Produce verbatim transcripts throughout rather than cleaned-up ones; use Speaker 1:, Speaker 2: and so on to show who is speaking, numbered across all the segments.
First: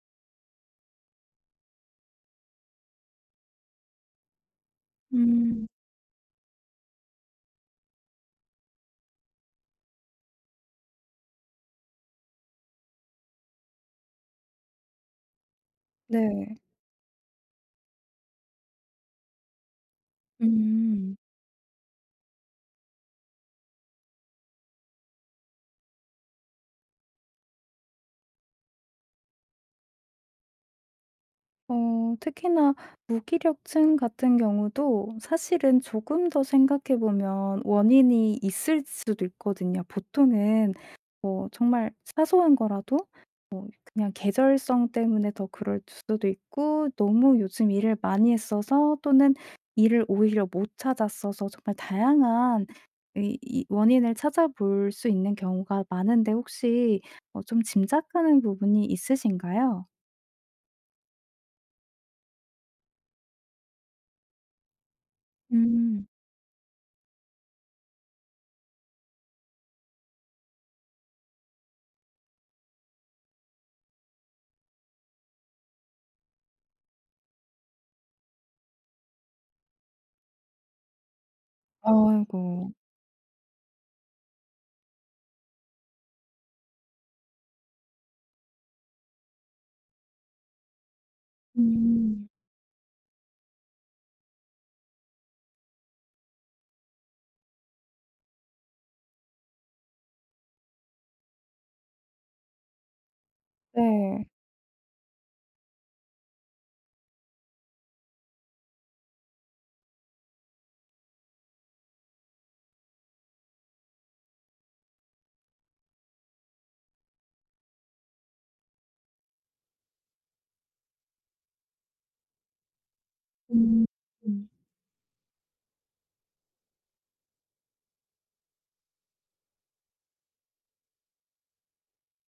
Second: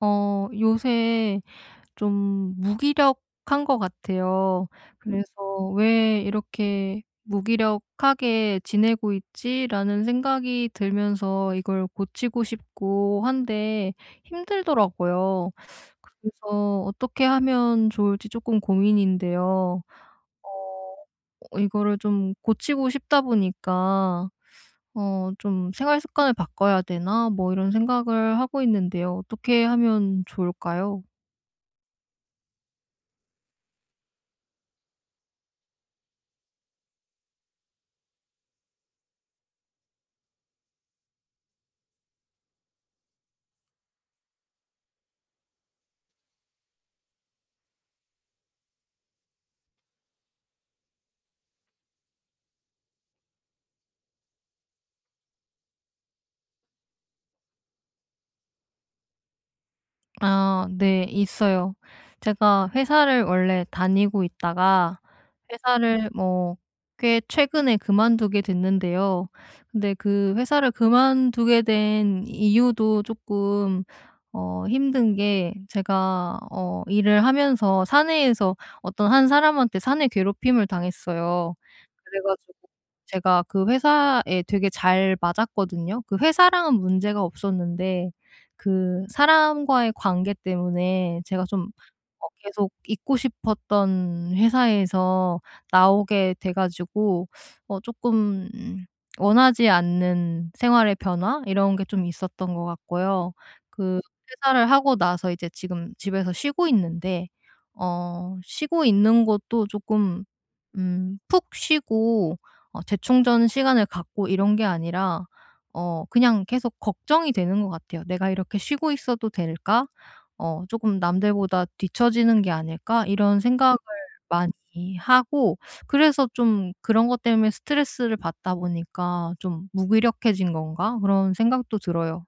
Speaker 1: 어 요새 좀 무기력한 것 같아요. 음. 그래서
Speaker 2: 음.
Speaker 1: '왜 이렇게 무기력하게 지내고 있지?'라는 생각이 들면서 이걸 고치고 싶고 한데 힘들더라고요.
Speaker 2: 네.
Speaker 1: 그래서 어떻게 하면 좋을지 조금 고민인데요.
Speaker 2: 음.
Speaker 1: 어 이거를 좀 고치고 싶다 보니까 어 좀 '생활 습관을 바꿔야 되나?' 뭐 이런 생각을 하고 있는데요. 어떻게 하면 좋을까요?
Speaker 2: 어 특히나 무기력증 같은 경우도 사실은 조금 더 생각해 보면 원인이 있을 수도 있거든요. 보통은 뭐 정말 사소한 거라도 그냥 계절성 때문에 더 그럴 수도 있고 너무 요즘 일을 많이 했어서 또는 일을 오히려 못 찾았어서 정말 다양한 이 이 원인을 찾아볼 수 있는 경우가 많은데 혹시 어 좀 짐작하는 부분이 있으신가요?
Speaker 1: 아 네. 있어요. 제가 회사를 원래 다니고 있다가
Speaker 2: 음.
Speaker 1: 회사를 뭐 꽤 최근에 그만두게 됐는데요. 근데 그 회사를 그만두게 된 이유도 조금 어 힘든 게 제가 어 일을 하면서 사내에서 어떤 한 사람한테 사내 괴롭힘을 당했어요. 그래 가지고
Speaker 2: 아이고.
Speaker 1: 제가 그 회사에 되게 잘 맞았거든요. 그 회사랑은 문제가 없었는데 그 사람과의 관계 때문에 제가 좀
Speaker 2: 음.
Speaker 1: 어 계속 있고 싶었던 회사에서 나오게 돼 가지고 어 쪼끔 원하지 않는 생활의 변화 이런 게 좀 있었던 것 같고요. 그
Speaker 2: 네.
Speaker 1: 퇴사를 하고 나서 이제 지금 집에서 쉬고 있는데 어 쉬고 있는 것도 쪼끔 음 푹 쉬고 어 재충전 시간을 갖고 이런 게 아니라 어 그냥 계속 걱정이 되는 것 같아요. '내가 이렇게 쉬고 있어도 될까? 어 조금 남들보다 뒤처지는 게 아닐까?' 이런 생각을
Speaker 2: 음. 음.
Speaker 1: 많이 하고, 그래서 좀 그런 것 때문에 스트레스를 받다 보니까 좀 '무기력해진 건가?' 그런 생각도 들어요.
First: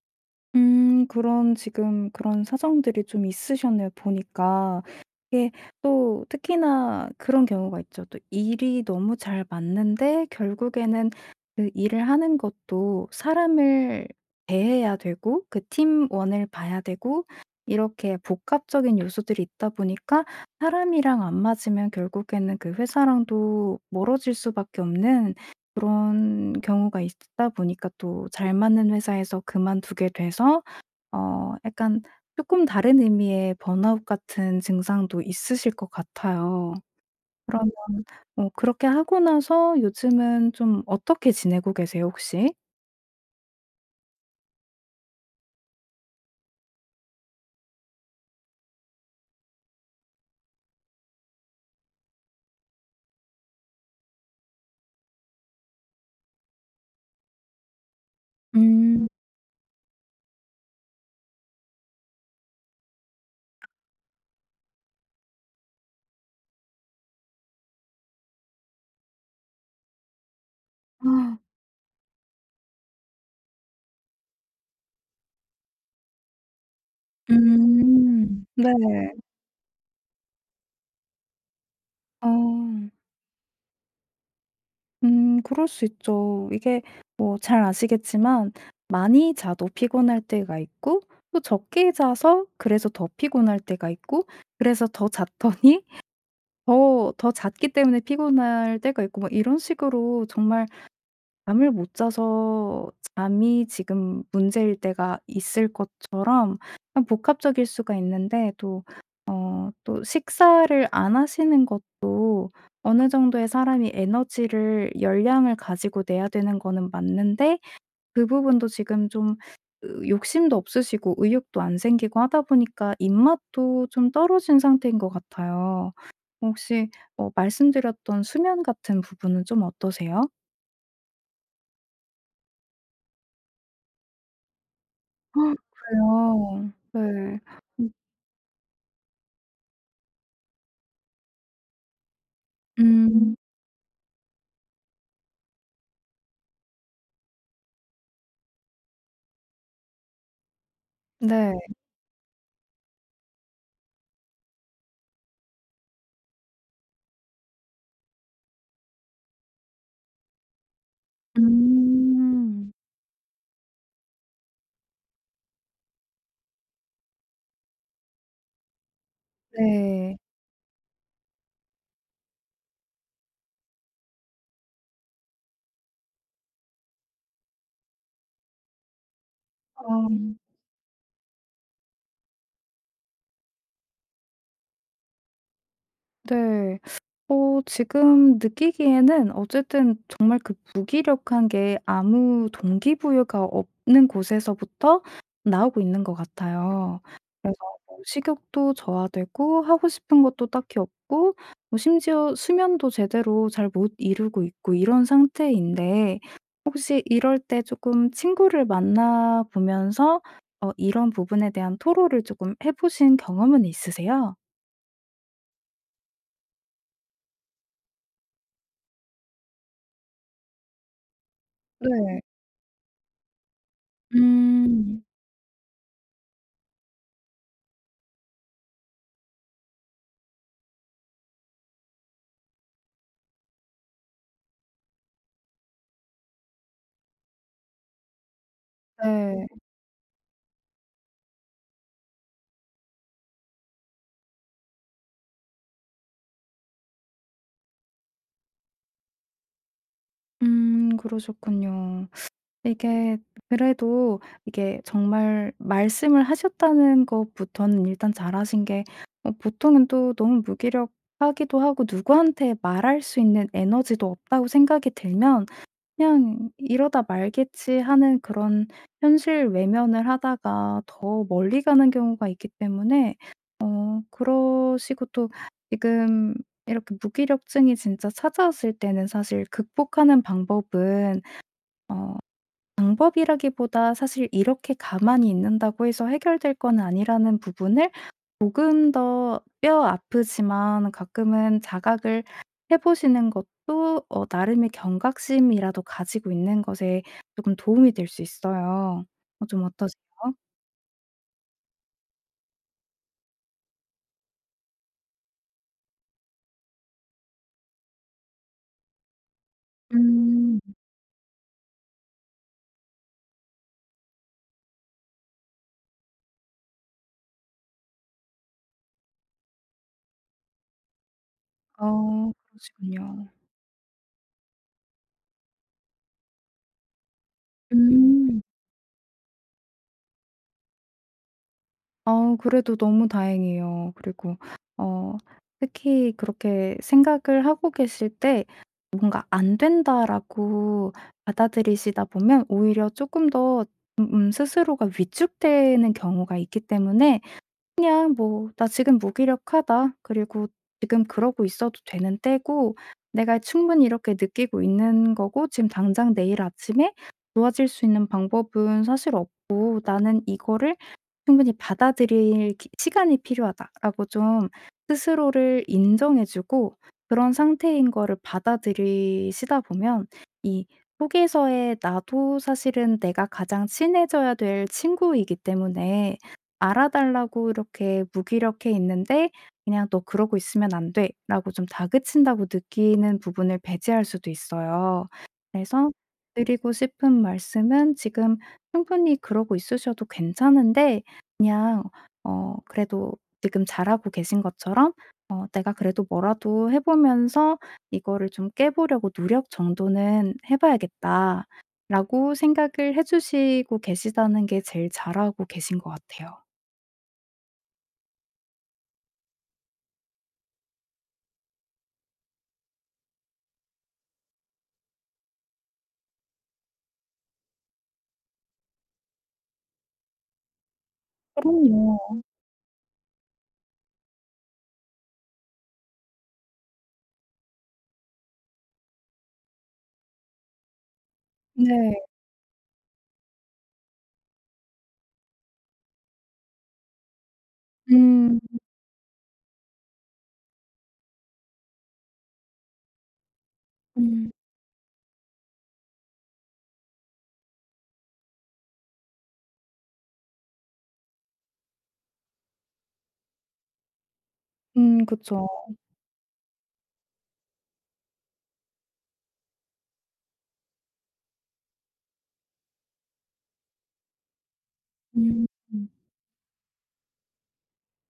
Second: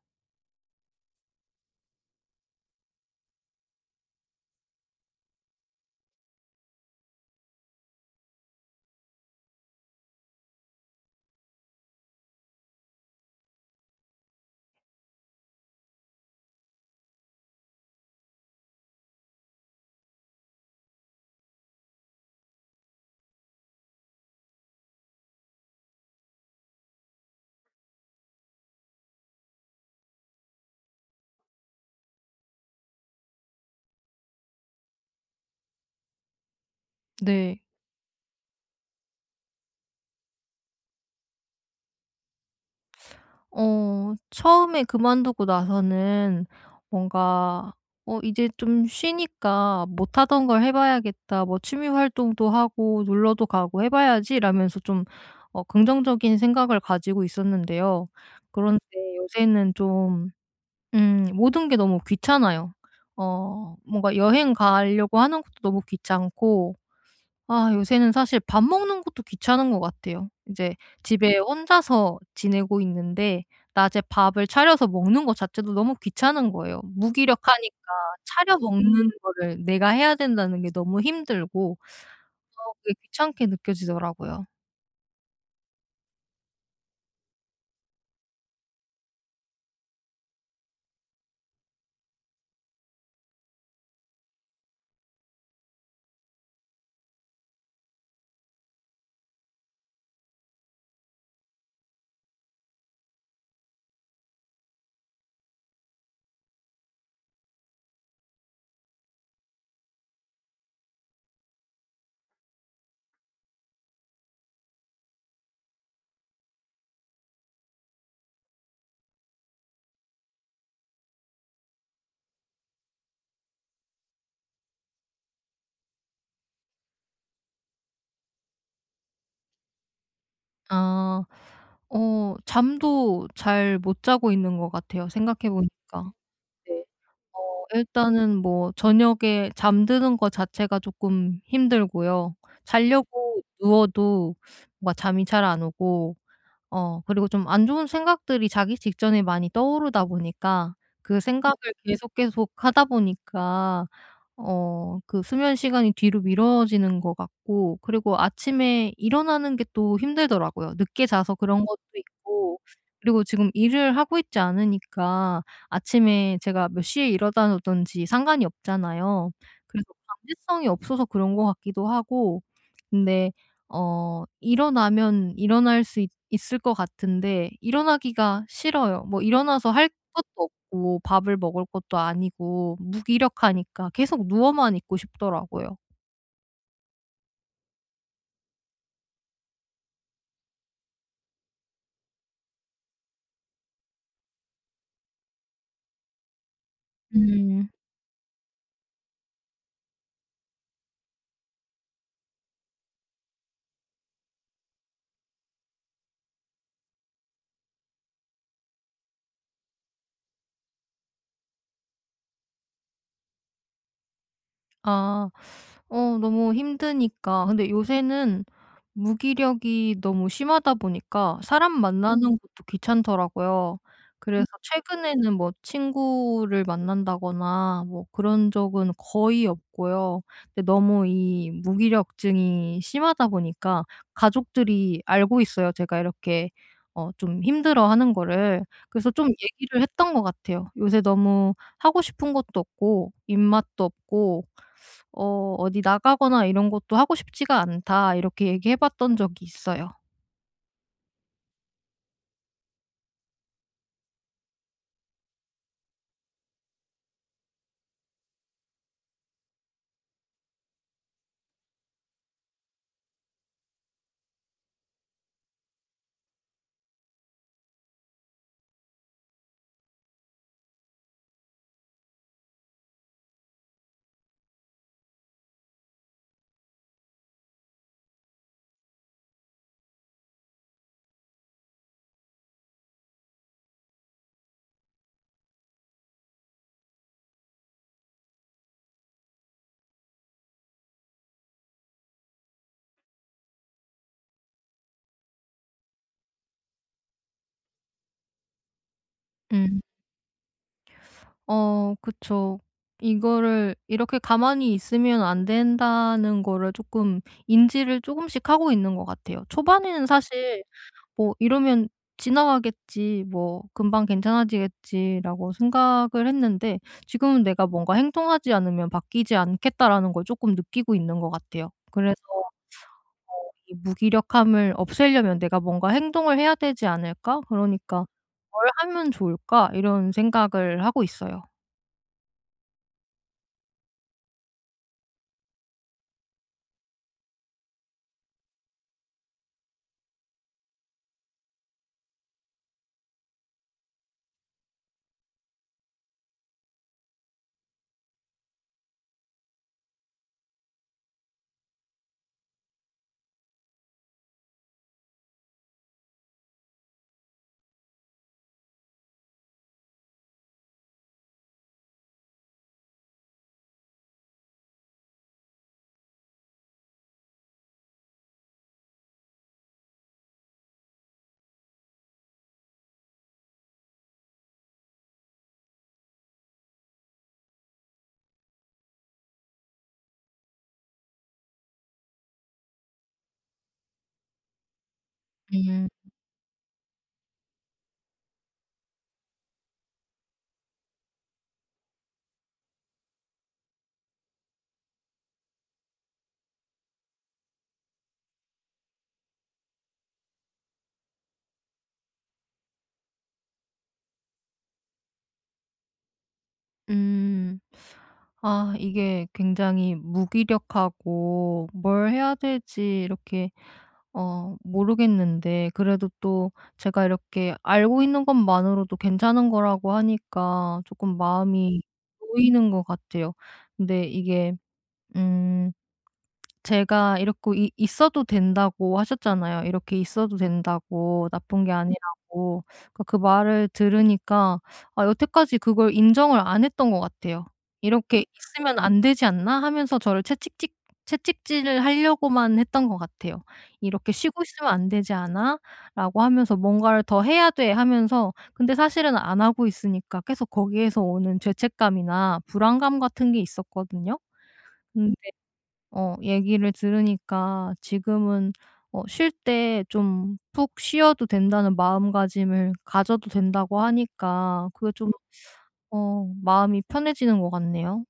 Speaker 2: 음, 그런 지금 그런 사정들이 좀 있으셨네요 보니까. 이게 또 특히나 그런 경우가 있죠. 또 일이 너무 잘 맞는데 결국에는 그 일을 하는 것도 사람을 대해야 되고 그 팀원을 봐야 되고 이렇게 복합적인 요소들이 있다 보니까 사람이랑 안 맞으면 결국에는 그 회사랑도 멀어질 수밖에 없는 그런 경우가 있다 보니까 또 잘 맞는 회사에서 그만두게 돼서 어 약간 조금 다른 의미의 번아웃 같은 증상도 있으실 것 같아요.
Speaker 1: 네.
Speaker 2: 그러면 어 그렇게 하고 나서 요즘은 좀 어떻게 지내고 계세요 혹시?
Speaker 1: 어 처음에 그만두고 나서는 뭔가 '어 이제 좀 쉬니까 못 하던 걸 해 봐야겠다. 뭐 취미 활동도 하고 놀러도 가고 해 봐야지.'라면서 좀 어 긍정적인 생각을 가지고 있었는데요. 그런데
Speaker 2: 음.
Speaker 1: 요새는 좀 음 모든 게 너무 귀찮아요. 어 뭔가 여행 가려고 하는 것도 너무 귀찮고, 아 요새는 사실 밥 먹는 것도 귀찮은 것 같아요. 이제
Speaker 2: 아.
Speaker 1: 집에 혼자서 지내고 있는데 낮에 밥을 차려서 먹는 것 자체도 너무 귀찮은 거예요. 무기력하니까
Speaker 2: 음.
Speaker 1: 차려
Speaker 2: 네.
Speaker 1: 먹는 거를 내가 해야 된다는 게 너무 힘들고 어
Speaker 2: 어.
Speaker 1: 그게 귀찮게 느껴지더라고요.
Speaker 2: 음, 그럴 수 있죠. 이게 뭐 잘 아시겠지만 많이 자도 피곤할 때가 있고 또 적게 자서 그래서 더 피곤할 때가 있고 그래서 더 잤더니 더 더 잤기 때문에 피곤할 때가 있고 뭐 이런 식으로 정말 잠을 못 자서 잠이 지금 문제일 때가 있을 것처럼 참 복합적일 수가 있는데 또 어 또 식사를 안 하시는 것도 어느 정도의 사람이 에너지를 열량을 가지고 내야 되는 거는 맞는데 그 부분도 지금 좀 으 욕심도 없으시고 의욕도 안 생기고 하다 보니까 입맛도 좀 떨어진 상태인 것 같아요. 혹시 어 말씀드렸던 수면 같은 부분은 좀 어떠세요?
Speaker 1: 아. 어 잠도 잘 못 자고 있는 것 같아요, 생각해
Speaker 2: 헉,
Speaker 1: 보니까.
Speaker 2: 그래요.
Speaker 1: 네.
Speaker 2: 네.
Speaker 1: 어
Speaker 2: 음.
Speaker 1: 일단은 뭐 저녁에 잠드는 거 자체가 쪼끔 힘들고요.
Speaker 2: 음.
Speaker 1: 자려고 누워도 뭔가 잠이 잘 안 오고, 어 그리고 좀 안 좋은 생각들이 자기 직전에 많이 떠오르다 보니까 그
Speaker 2: 네.
Speaker 1: 생각을 계속 계속하다 보니까 어 그 수면 시간이 뒤로 미뤄지는 것 같고, 그리고 아침에 일어나는 게 또 힘들더라고요. 늦게 자서 그런 것도 있고,
Speaker 2: 음.
Speaker 1: 그리고 지금 일을 하고 있지 않으니까 아침에 제가 몇 시에 일어나든지 상관이 없잖아요. 그래서
Speaker 2: 네.
Speaker 1: 강제성이 없어서 그런 것 같기도 하고. 근데 어 일어나면 일어날 수 있을것 같은데 일어나기가 싫어요. 뭐 일어나서 할
Speaker 2: 어,
Speaker 1: 것도 없고 밥을 먹을 것도 아니고, 무기력하니까 계속 누워만 있고 싶더라고요.
Speaker 2: 네. 어 지금 느끼기에는 어쨌든 정말 그 무기력한 게 아무 동기부여가 없는 곳에서부터 나오고 있는 것 같아요. 그래서
Speaker 1: 음.
Speaker 2: 뭐 식욕도 저하되고 하고 싶은 것도 딱히 없고 뭐 심지어 수면도 제대로 잘 못 이루고 있고 이런 상태인데 혹시 이럴 때 조금 친구를 만나 보면서 어 이런 부분에 대한 토로를 조금 해 보신 경험은 있으세요?
Speaker 1: 아. 어 너무 힘드니까, 근데 요새는 무기력이 너무 심하다 보니까 사람
Speaker 2: 네.
Speaker 1: 만나는 음. 것도 귀찮더라고요. 음. 그래서
Speaker 2: 음.
Speaker 1: 최근에는 뭐 친구를 만난다거나 뭐 그런 적은 거의 없고요. 근데 너무 이 무기력증이 심하다 보니까 가족들이 알고 있어요, 제가 이렇게 어 좀 힘들어하는 거를. 그래서 좀
Speaker 2: 네.
Speaker 1: 얘기를 했던 것 같아요. 요새 너무 하고 싶은 것도 없고 입맛도 없고, 어 "어디 나가거나 이런 것도 하고 싶지가 않다." 이렇게 얘기해 봤던 적이 있어요.
Speaker 2: 음, 그러셨군요. 이게 그래도 이게 정말 말씀을 하셨다는 것부터는 일단 잘하신 게 어 보통은 또 너무 무기력하기도 하고 누구한테 말할 수 있는 에너지도 없다고 생각이 들면 그냥 '이러다 말겠지.' 하는 그런 현실 외면을 하다가 더 멀리 가는 경우가 있기 때문에 어 그러시고 또 지금 이렇게 무기력증이 진짜 찾아왔을 때는 사실 극복하는 방법은 어 방법이라기보다 사실 이렇게 가만히 있는다고 해서 해결될 건 아니라는 부분을 조금 더 뼈 아프지만 가끔은 자각을 해 보시는 것도 어 나름의 경각심이라도 가지고 있는 것에 조금 도움이 될 수 있어요. 어 좀
Speaker 1: 음.
Speaker 2: 어떠세요?
Speaker 1: 어 그쵸. 이거를 '이렇게 가만히 있으면 안 된다.'는 거를 조금, 인지를 조금씩 하고 있는 것 같아요. 초반에는
Speaker 2: 음.
Speaker 1: 사실 뭐 '이러면 지나가겠지. 뭐 금방 괜찮아지겠지.'라고 생각을 했는데, 지금은 내가 뭔가 '행동하지 않으면 바뀌지 않겠다.'라는 걸 조금 느끼고 있는 것 같아요. 그래서
Speaker 2: 어 그러시군요.
Speaker 1: 어 이 '무기력함을 없애려면 내가 뭔가 행동을 해야 되지 않을까? 그러니까
Speaker 2: 음.
Speaker 1: 뭘 하면 좋을까?' 이런 생각을 하고 있어요.
Speaker 2: 아, 그래도 너무 다행이에요. 그리고 어 특히 그렇게 생각을 하고 계실 때 뭔가 '안 된다.'라고 받아들이시다 보면 오히려 조금 더음 음, 스스로가 위축되는 경우가 있기 때문에 그냥 뭐 '나 지금 무기력하다. 그리고 지금 그러고 있어도 되는 때고 내가 충분히 이렇게 느끼고 있는 거고 지금 당장 내일 아침에 좋아질 수 있는 방법은 사실 없고 나는 이거를 충분히 받아들일 기 시간이 필요하다.'라고 좀 스스로를 인정해 주고 그런 상태인 거를 받아들이시다 보면 이 속에서의 나도 사실은 내가 가장 친해져야 될 친구이기 때문에 알아 달라고 이렇게 무기력해 있는데 그냥 '너 그러고 있으면 안 돼.'라고 좀 다그친다고 느끼는 부분을 배제할 수도 있어요.
Speaker 1: 음.
Speaker 2: 그래서 드리고 싶은 말씀은 지금 충분히 그러고 있으셔도 괜찮은데 그냥 어 그래도 지금 잘하고 계신 것처럼 어 내가 그래도 뭐라도 해 보면서 '이거를 좀 깨보려고 노력 정도는 해 봐야겠다.'라고 생각을 해 주시고 계시다는 게 제일 잘하고 계신 것 같아요.
Speaker 1: 음. 아 이게 굉장히 무기력하고 뭘 해야 될지 이렇게 어 모르겠는데, 그래도 또 제가 이렇게 알고 있는 것만으로도 괜찮은 거라고 하니까 쪼끔 마음이
Speaker 2: 그럼요.
Speaker 1: 놓이는 것 같아요. 근데 이게, 음 제가 이렇게 이 있어도 된다고 하셨잖아요. 이렇게 있어도 된다고, 나쁜 게 음.
Speaker 2: 네.
Speaker 1: 아니라고. 그러니까 그 말을 들으니까, 아 여태까지 그걸 인정을 안 했던 것 같아요. '이렇게
Speaker 2: 음.
Speaker 1: 있으면 안 되지 않나?' 하면서 저를 채찍질 채찍질을 하려고만 했던 것 같아요. '이렇게
Speaker 2: 음.
Speaker 1: 쉬고 있으면 안 되지 않아?'라고 하면서 '뭔가를 더 해야 돼.' 하면서, 근데 사실은 안 하고 있으니까 계속 거기에서 오는 죄책감이나 불안감 같은 게 있었거든요.
Speaker 2: 음,
Speaker 1: 근
Speaker 2: 그쵸.
Speaker 1: 어 얘기를 들으니까 지금은 어 쉴 때 좀 푹 쉬어도 된다는 마음가짐을 가져도 된다고 하니까, 그게 좀
Speaker 2: 음. 음.
Speaker 1: 어 마음이 편해지는 것 같네요.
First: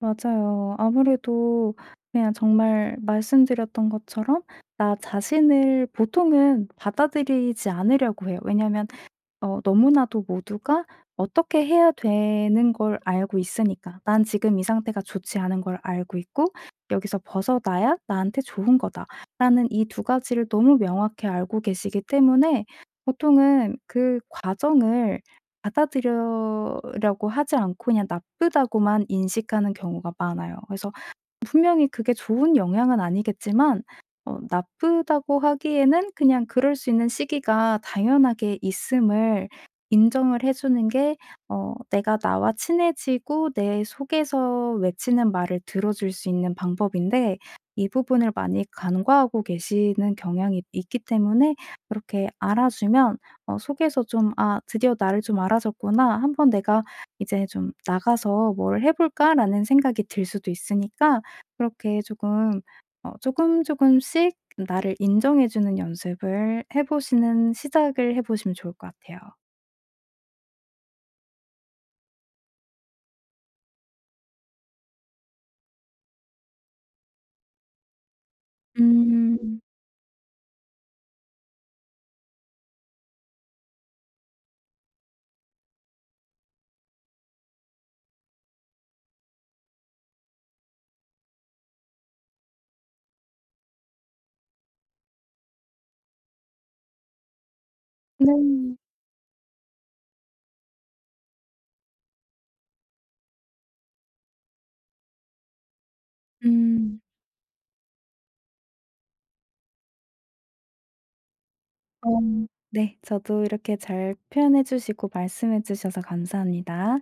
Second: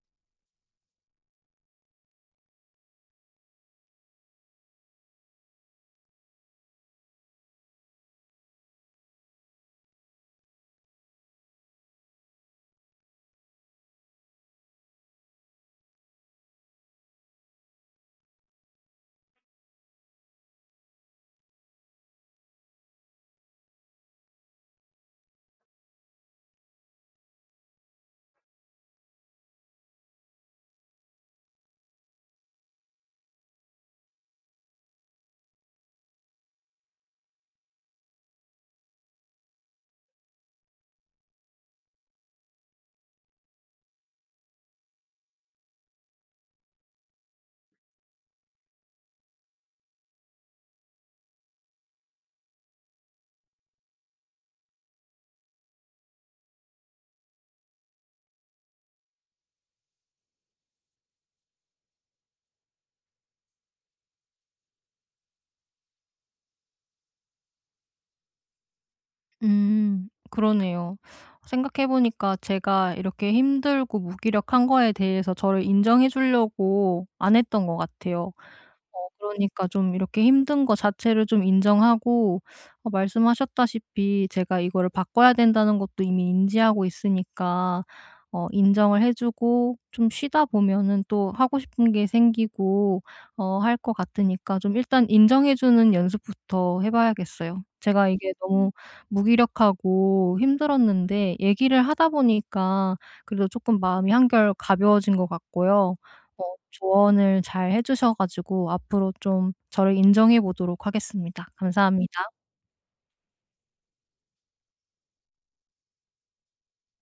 Speaker 2: 맞아요. 아무래도 그냥 정말 말씀드렸던 것처럼 나 자신을 보통은 받아들이지 않으려고 해요. 왜냐면 어 너무나도 모두가 어떻게 해야 되는 걸 알고 있으니까. 난 지금 이 상태가 좋지 않은 걸 알고 있고 '여기서 벗어나야 나한테 좋은 거다.'라는 이 두 가지를 너무 명확히 알고 계시기 때문에 보통은 그 과정을 받아들이려고 하지 않고 그냥 나쁘다고만 인식하는 경우가 많아요. 그래서 분명히 그게 좋은 영향은 아니겠지만 어 나쁘다고 하기에는 그냥 그럴 수 있는 시기가 당연하게 있음을 인정을 해 주는 게 어 내가 나와 친해지고 내 속에서 외치는 말을 들어줄 수 있는 방법인데 이 부분을 많이 간과하고 계시는 경향이 있기 때문에 그렇게 알아주면 어 속에서 좀 '아, 드디어 나를 좀 알아줬구나. 한번 내가 이제 좀 나가서 뭘 해 볼까.'라는 생각이 들 수도 있으니까 그렇게 조금 어 조금 조금씩 나를 인정해 주는 연습을 해 보시는 시작을 해 보시면 좋을 것 같아요.
Speaker 1: 음 그러네요. 생각해 보니까 제가 이렇게 힘들고 무기력한 거에 대해서 저를 인정해 주려고 안 했던 것 같아요. 어
Speaker 2: 음.
Speaker 1: 그러니까 좀 이렇게 힘든 거 자체를 좀 인정하고, 어 말씀하셨다시피 제가 이거를 바꿔야 된다는 것도 이미 인지하고 있으니까 어 인정을 해 주고 좀 쉬다 보면은 또 하고 싶은 게 생기고 어 할 것 같으니까, 좀 일단 인정해 주는 연습부터 해 봐야겠어요. 제가 이게 너무
Speaker 2: 네.
Speaker 1: 무기력하고 힘들었는데 얘기를 하다 보니까 그래도 조금 마음이 한결 가벼워진 것 같고요. 어
Speaker 2: 음.
Speaker 1: 조언을 잘 해 주셔 가지고 앞으로 좀 저를 인정해 보도록 하겠습니다.
Speaker 2: 어
Speaker 1: 감사합니다.
Speaker 2: 네. 저도 이렇게 잘 표현해 주시고 말씀해 주셔서 감사합니다.